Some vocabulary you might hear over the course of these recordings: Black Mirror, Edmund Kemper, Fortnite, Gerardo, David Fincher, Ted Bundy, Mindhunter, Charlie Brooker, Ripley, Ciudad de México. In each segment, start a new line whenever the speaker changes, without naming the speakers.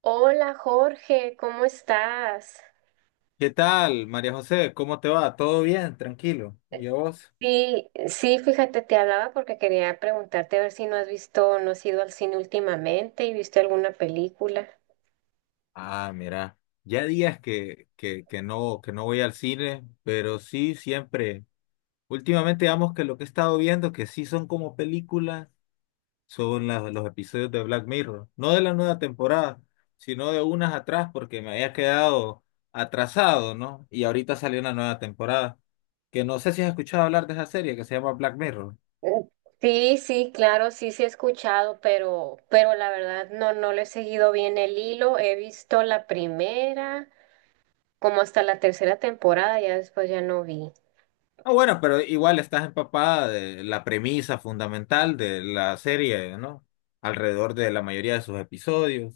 Hola Jorge, ¿cómo estás?
¿Qué tal, María José? ¿Cómo te va? ¿Todo bien? Tranquilo. ¿Y a vos?
Sí, sí, fíjate, te hablaba porque quería preguntarte a ver si no has visto, no has ido al cine últimamente y viste alguna película.
Ah, mira, ya días que no voy al cine, pero sí siempre. Últimamente, digamos que lo que he estado viendo, que sí son como películas, son los episodios de Black Mirror. No de la nueva temporada, sino de unas atrás, porque me había quedado atrasado, ¿no? Y ahorita salió una nueva temporada. Que no sé si has escuchado hablar de esa serie que se llama Black Mirror.
Mm. Sí, sí, claro, sí, sí he escuchado, pero la verdad no, no le he seguido bien el hilo. He visto la primera como hasta la tercera temporada, ya después ya no vi.
Ah, bueno, pero igual estás empapada de la premisa fundamental de la serie, ¿no? Alrededor de la mayoría de sus episodios,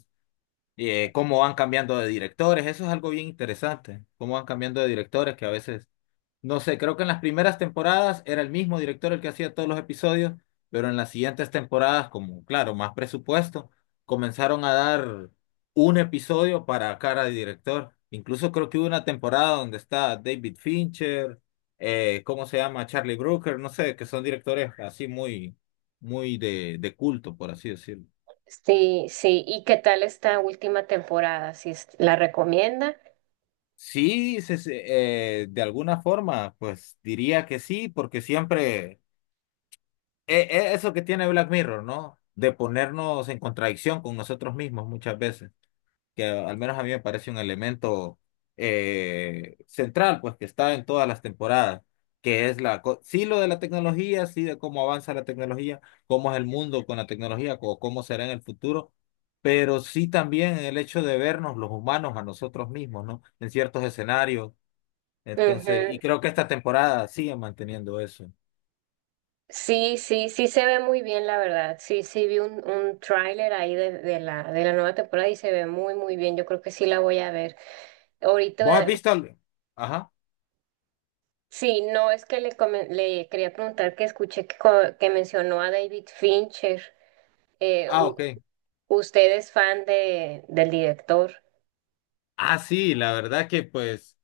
y cómo van cambiando de directores, eso es algo bien interesante, cómo van cambiando de directores que a veces no sé, creo que en las primeras temporadas era el mismo director el que hacía todos los episodios, pero en las siguientes temporadas, como claro, más presupuesto, comenzaron a dar un episodio para cada director. Incluso creo que hubo una temporada donde está David Fincher, ¿cómo se llama? Charlie Brooker, no sé, que son directores así muy, muy de culto, por así decirlo.
Sí, sí, ¿y qué tal esta última temporada? ¿Sí la recomienda?
Sí, de alguna forma, pues diría que sí, porque siempre eso que tiene Black Mirror, ¿no? De ponernos en contradicción con nosotros mismos muchas veces, que al menos a mí me parece un elemento central, pues que está en todas las temporadas, que es sí lo de la tecnología, sí de cómo avanza la tecnología, cómo es el mundo con la tecnología, o cómo será en el futuro, pero sí también el hecho de vernos los humanos a nosotros mismos, ¿no? En ciertos escenarios. Entonces, y
Ujú.
creo que esta temporada sigue manteniendo eso.
Sí, sí, sí se ve muy bien, la verdad. Sí, sí vi un tráiler ahí de la nueva temporada y se ve muy, muy bien. Yo creo que sí la voy a ver.
¿Vos has
Ahorita,
visto? Ajá.
sí, no es que le, le quería preguntar que escuché que, que mencionó a David Fincher. Eh,
Ah,
u-
ok.
¿Usted es fan de, del director?
Ah, sí, la verdad que pues,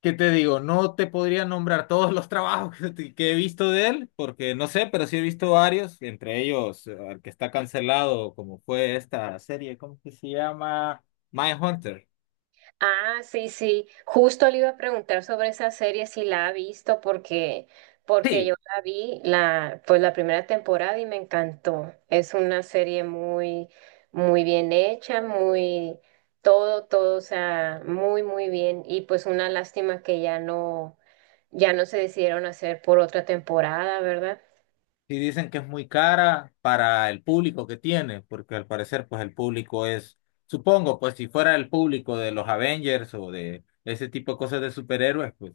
¿qué te digo? No te podría nombrar todos los trabajos que he visto de él, porque no sé, pero sí he visto varios, entre ellos el que está cancelado, como fue esta serie, ¿cómo que se llama? Mindhunter.
Ah, sí, sí. Justo le iba a preguntar sobre esa serie si la ha visto porque porque yo
Sí,
la vi la pues la primera temporada y me encantó. Es una serie muy muy bien hecha, muy todo todo, o sea, muy muy bien y pues una lástima que ya no ya no se decidieron hacer por otra temporada, ¿verdad?
sí, dicen que es muy cara para el público que tiene, porque al parecer pues el público es, supongo, pues si fuera el público de los Avengers o de ese tipo de cosas de superhéroes, pues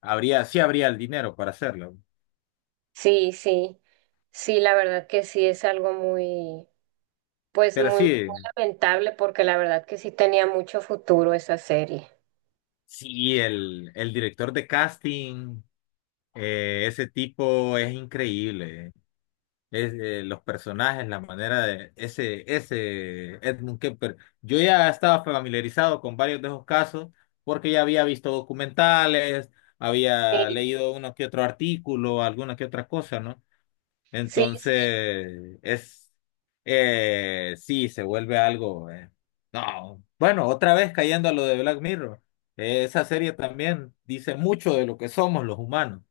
habría, sí habría el dinero para hacerlo.
Sí, sí. Sí, la verdad que sí es algo muy, pues
Pero
muy,
sí.
muy lamentable porque la verdad que sí tenía mucho futuro esa serie.
Sí, el director de casting, ese tipo es increíble. Es, los personajes, la manera de ese Edmund Kemper. Yo ya estaba familiarizado con varios de esos casos porque ya había visto documentales, había
Sí,
leído uno que otro artículo, alguna que otra cosa, ¿no?
sí, sí,
Entonces, es, sí, se vuelve algo. No, bueno, otra vez cayendo a lo de Black Mirror. Esa serie también dice mucho de lo que somos los humanos,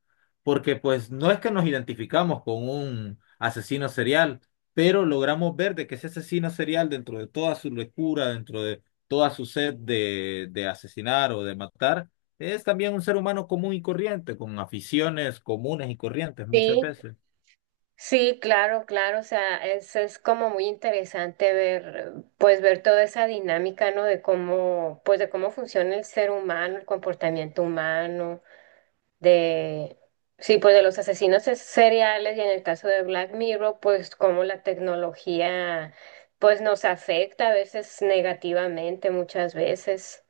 porque pues no es que nos identificamos con un asesino serial, pero logramos ver de que ese asesino serial, dentro de toda su locura, dentro de toda su sed de asesinar o de matar, es también un ser humano común y corriente, con aficiones comunes y corrientes muchas
sí,
veces.
sí, claro, claro, o sea, es como muy interesante ver, pues ver toda esa dinámica, ¿no? De cómo, pues de cómo funciona el ser humano, el comportamiento humano, de, sí, pues de los asesinos seriales y en el caso de Black Mirror, pues cómo la tecnología, pues nos afecta a veces negativamente, muchas veces.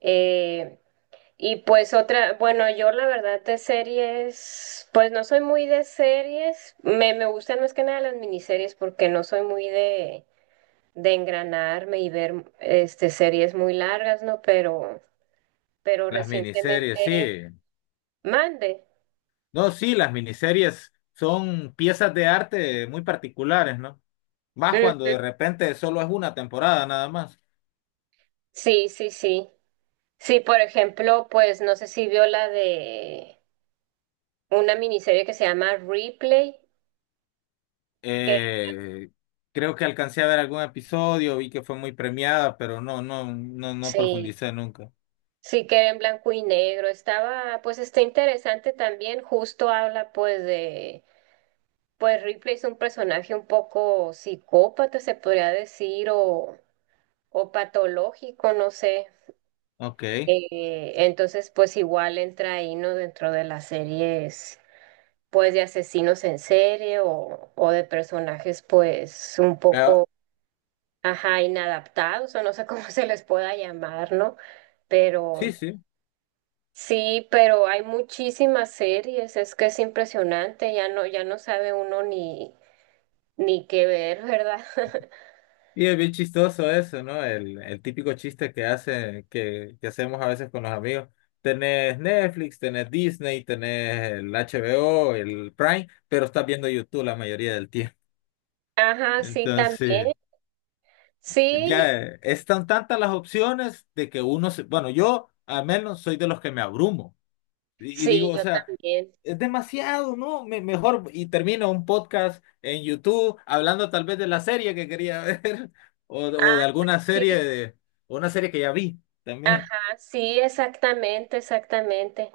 Eh, Y pues otra, bueno, yo la verdad de series, pues no soy muy de series, me gustan más que nada las miniseries porque no soy muy de engranarme y ver este series muy largas, ¿no? Pero
Las miniseries,
recientemente
sí.
mande.
No, sí, las miniseries son piezas de arte muy particulares, ¿no? Más cuando
Ujú.
de repente solo es una temporada nada más.
Sí, sí, sí. Sí, por ejemplo, pues no sé si vio la de una miniserie que se llama Replay, que
Eh, creo que alcancé a ver algún episodio, vi que fue muy premiada, pero no
sí.
profundicé nunca.
Sí, que era en blanco y negro. Estaba, pues está interesante también. Justo habla pues de, pues Ripley es un personaje un poco psicópata, se podría decir, o patológico, no sé.
Ok.
Entonces, pues igual entra ahí, ¿no? Dentro de las series, pues de asesinos en serie o de personajes, pues un poco, ajá, inadaptados, o no sé cómo se les pueda llamar, ¿no? Pero...
Sí, sí.
Sí, pero hay muchísimas series, es que es impresionante, ya no, ya no sabe uno ni, ni qué ver, ¿verdad?
Y es bien chistoso eso, ¿no? El típico chiste que hace, que hacemos a veces con los amigos. Tenés Netflix, tenés Disney, tenés el HBO, el Prime, pero estás viendo YouTube la mayoría del tiempo.
Ajá, sí, también.
Entonces,
Sí,
ya están tantas las opciones de que uno se, bueno, yo al menos soy de los que me abrumo. Y digo,
sí,
o
yo
sea,
también.
es demasiado, ¿no? Mejor, y termino un podcast en YouTube hablando tal vez de la serie que quería ver
Ah,
o de alguna serie
sí,
de, o una serie que ya vi también.
ah, sí, exactamente, exactamente.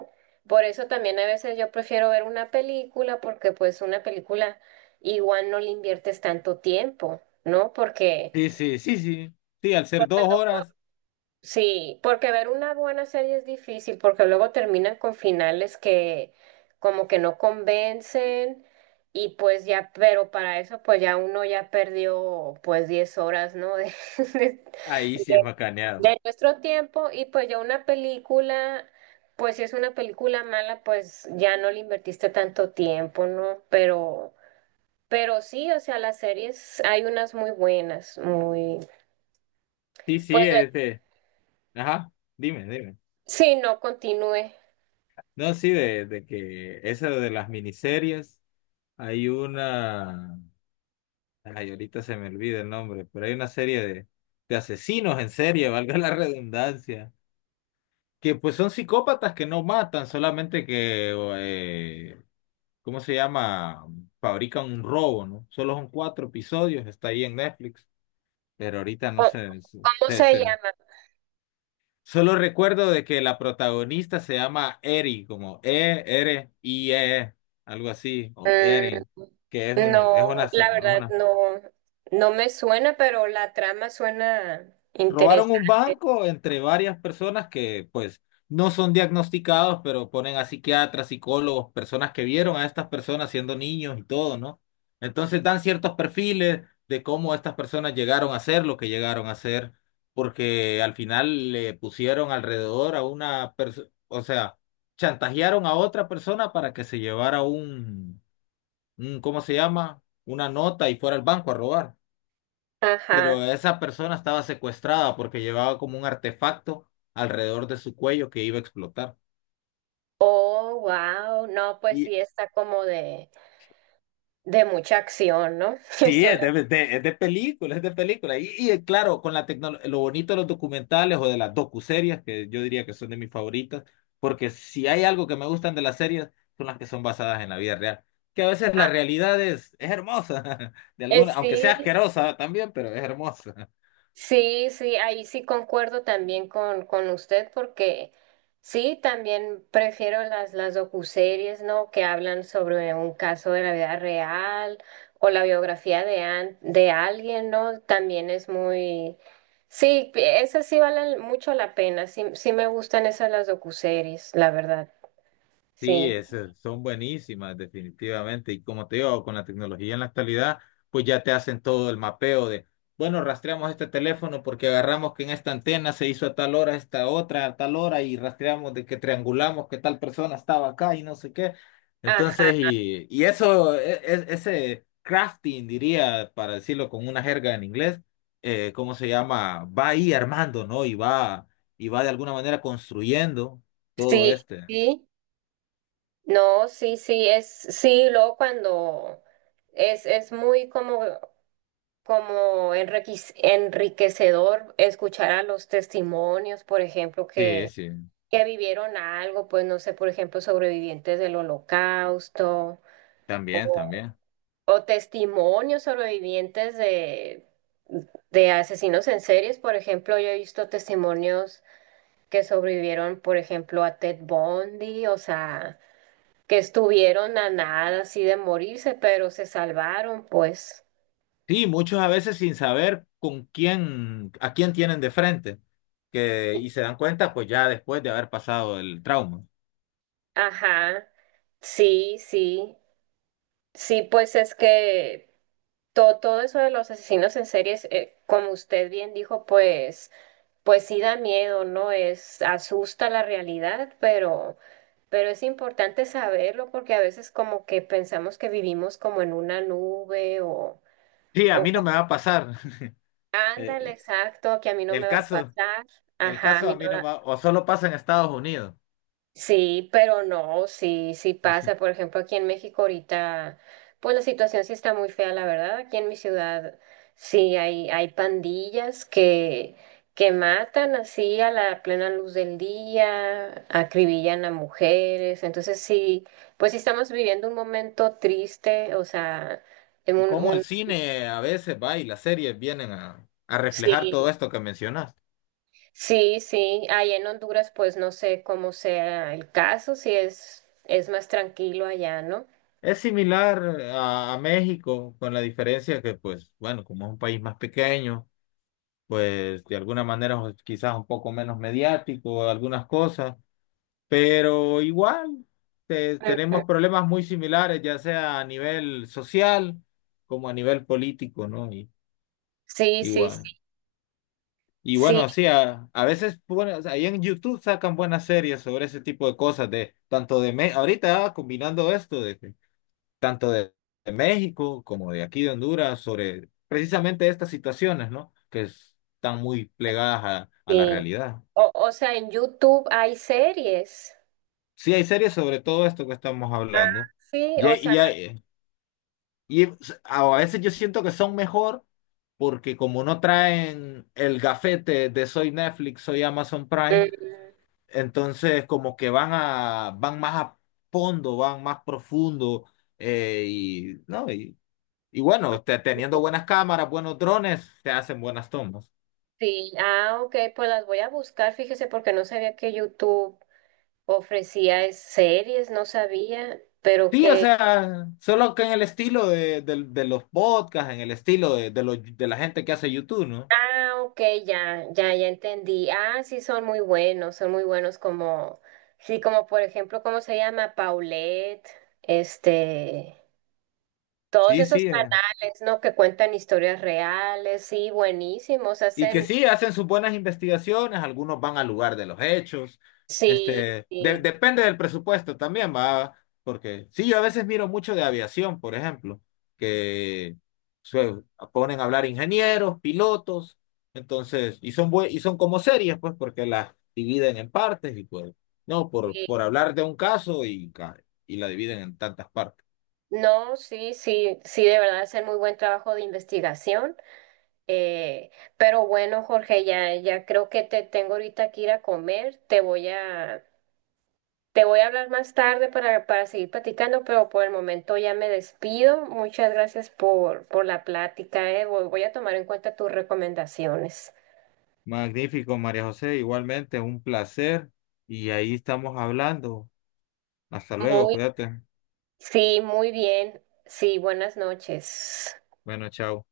Por eso también a veces yo prefiero ver una película porque pues una película igual no le inviertes tanto tiempo, ¿no? Porque
Sí, sí, sí, sí. Sí, al ser dos horas,
sí, porque ver una buena serie es difícil, porque luego terminan con finales que como que no convencen y pues ya, pero para eso pues ya uno ya perdió pues 10 horas, ¿no? De, de-
ahí sí
de-
es macaneado.
de nuestro tiempo y pues ya una película, pues si es una película mala, pues ya no le invertiste tanto tiempo, ¿no? Pero sí, o sea, las series hay unas muy buenas, muy,
Sí,
pues
sí,
de-
este. Ajá, dime, dime.
sí, no continúe.
No, sí, de que eso de las miniseries, hay una. Ay, ahorita se me olvida el nombre, pero hay una serie de asesinos en serie, valga la redundancia que pues son psicópatas que no matan, solamente que, eh, ¿cómo se llama? Fabrican un robo, ¿no? Solo son cuatro episodios, está ahí en Netflix, pero ahorita no
¿Cómo
sé,
cómo se llama?
solo recuerdo de que la protagonista se llama Eri, como E-R-I-E, algo así, o Erin, que es
Mm,
un,
no,
es
la verdad
una
no, no me suena, pero la trama suena
Robaron un
interesante.
banco entre varias personas que pues no son diagnosticados, pero ponen a psiquiatras, psicólogos, personas que vieron a estas personas siendo niños y todo, ¿no? Entonces dan ciertos perfiles de cómo estas personas llegaron a ser lo que llegaron a ser, porque al final le pusieron alrededor a una persona, o sea, chantajearon a otra persona para que se llevara un, ¿cómo se llama? Una nota y fuera al banco a robar, pero
Ajá.
esa persona estaba secuestrada porque llevaba como un artefacto alrededor de su cuello que iba a explotar.
Oh, wow. No, pues
Y
sí está como de mucha acción, ¿no? Que
sí,
suena,
es es de película, es de película. Y claro, con la tecnología, lo bonito de los documentales o de las docuseries, que yo diría que son de mis favoritas, porque si hay algo que me gustan de las series, son las que son basadas en la vida real. Que a veces la realidad es hermosa, de alguna, aunque sea
sí,
asquerosa también, pero es hermosa.
sí, sí, ahí sí concuerdo también con usted porque sí, también prefiero las docuseries, ¿no? Que hablan sobre un caso de la vida real o la biografía de, de alguien, ¿no? También es muy... Sí, esas sí valen mucho la pena, sí, sí me gustan esas las docuseries, la verdad, sí.
Sí, esas son buenísimas, definitivamente. Y como te digo, con la tecnología en la actualidad, pues ya te hacen todo el mapeo de, bueno, rastreamos este teléfono porque agarramos que en esta antena se hizo a tal hora, esta otra, a tal hora, y rastreamos de que triangulamos que tal persona estaba acá y no sé qué.
Ajá,
Entonces, y eso, ese crafting, diría, para decirlo con una jerga en inglés, ¿cómo se llama? Va ahí armando, ¿no? Y va de alguna manera construyendo todo
sí,
este.
sí, no, sí, sí, es, sí, luego cuando... es muy como como enriquecedor escuchar a los testimonios, por ejemplo,
Sí, sí.
que vivieron algo, pues no sé, por ejemplo, sobrevivientes del holocausto
También,
o,
también.
o testimonios sobrevivientes de asesinos en series, por ejemplo, yo he visto testimonios que sobrevivieron, por ejemplo, a Ted Bundy, o sea, que estuvieron a nada así de morirse, pero se salvaron, pues.
Sí, muchos a veces sin saber con quién, a quién tienen de frente, que, y se dan cuenta pues ya después de haber pasado el trauma.
Ajá. Sí, sí. Sí, pues es que todo, todo eso de los asesinos en series, como usted bien dijo, pues, pues sí da miedo, ¿no? Es, asusta la realidad, pero es importante saberlo porque a veces como que pensamos que vivimos como en una nube
Sí, a
o
mí no me va a pasar.
ándale,
Eh,
exacto, que a mí no me
el
va a
caso,
pasar,
el
ajá, a
caso a
mí
mí
no,
no me va, o solo pasa en Estados Unidos.
sí, pero no, sí, sí pasa. Por ejemplo, aquí en México ahorita, pues la situación sí está muy fea, la verdad. Aquí en mi ciudad sí hay pandillas que matan así a la plena luz del día, acribillan a mujeres. Entonces sí, pues sí estamos viviendo un momento triste, o sea, en
Y cómo
un
el cine a veces va y las series vienen a reflejar
sí,
todo esto que mencionaste.
sí, sí. Allá en Honduras, pues no sé cómo sea el caso, si es, es más tranquilo allá, ¿no?
Es similar a México, con la diferencia que, pues, bueno, como es un país más pequeño. Pues de alguna manera pues, quizás un poco menos mediático, algunas cosas, pero igual tenemos problemas muy similares, ya sea a nivel social como a nivel político, ¿no? Y,
Sí, sí, sí,
igual. Y
sí,
bueno, sí, a veces, bueno, o sea, ahí en YouTube sacan buenas series sobre ese tipo de cosas, de tanto de ahorita ah, combinando esto de que tanto de México como de aquí de Honduras sobre precisamente estas situaciones, ¿no? Están muy plegadas a la
sí.
realidad.
O sea, en YouTube hay series.
Sí, hay series sobre todo esto que estamos
Ah,
hablando.
sí,
Y,
o
hay-
sea,
y, hay- a veces yo siento que son mejor porque como no traen el gafete de soy Netflix, soy Amazon Prime,
mm,
entonces como que van más a fondo, van más profundo, ¿no? Y bueno, teniendo buenas cámaras, buenos drones, te hacen buenas tomas.
sí, ah, ok, pues las voy a buscar, fíjese, porque no sabía que YouTube ofrecía series, no sabía, pero
Sí, o
que,
sea, solo que en el estilo del de los podcasts, en el estilo de la gente que hace YouTube, ¿no?
ah, ok, ya, ya, ya entendí. Ah, sí, son muy buenos como, sí, como por ejemplo, ¿cómo se llama? Paulette, este... Todos
Sí,
esos
sí, eh.
canales, ¿no? Que cuentan historias reales, sí, buenísimos,
Y que
hacen,
sí, hacen sus buenas investigaciones, algunos van al lugar de los hechos,
sí,
este,
sí,
depende del presupuesto también, va, porque sí, yo a veces miro mucho de aviación, por ejemplo, que se ponen a hablar ingenieros, pilotos, entonces, y son y son como series, pues, porque las dividen en partes y pues, no,
sí,
por hablar de un caso y la dividen en tantas partes.
no, sí, sí, sí, de verdad hacen muy buen trabajo de investigación. Eh, pero bueno, Jorge, ya, ya creo que te tengo ahorita que ir a comer, te voy a hablar más tarde para seguir platicando, pero por el momento ya me despido. Muchas gracias por la plática, eh. Voy a tomar en cuenta tus recomendaciones.
Magnífico, María José, igualmente, un placer, y ahí estamos hablando. Hasta luego,
Muy
cuídate.
sí, muy bien. Sí, buenas noches.
Bueno, chao.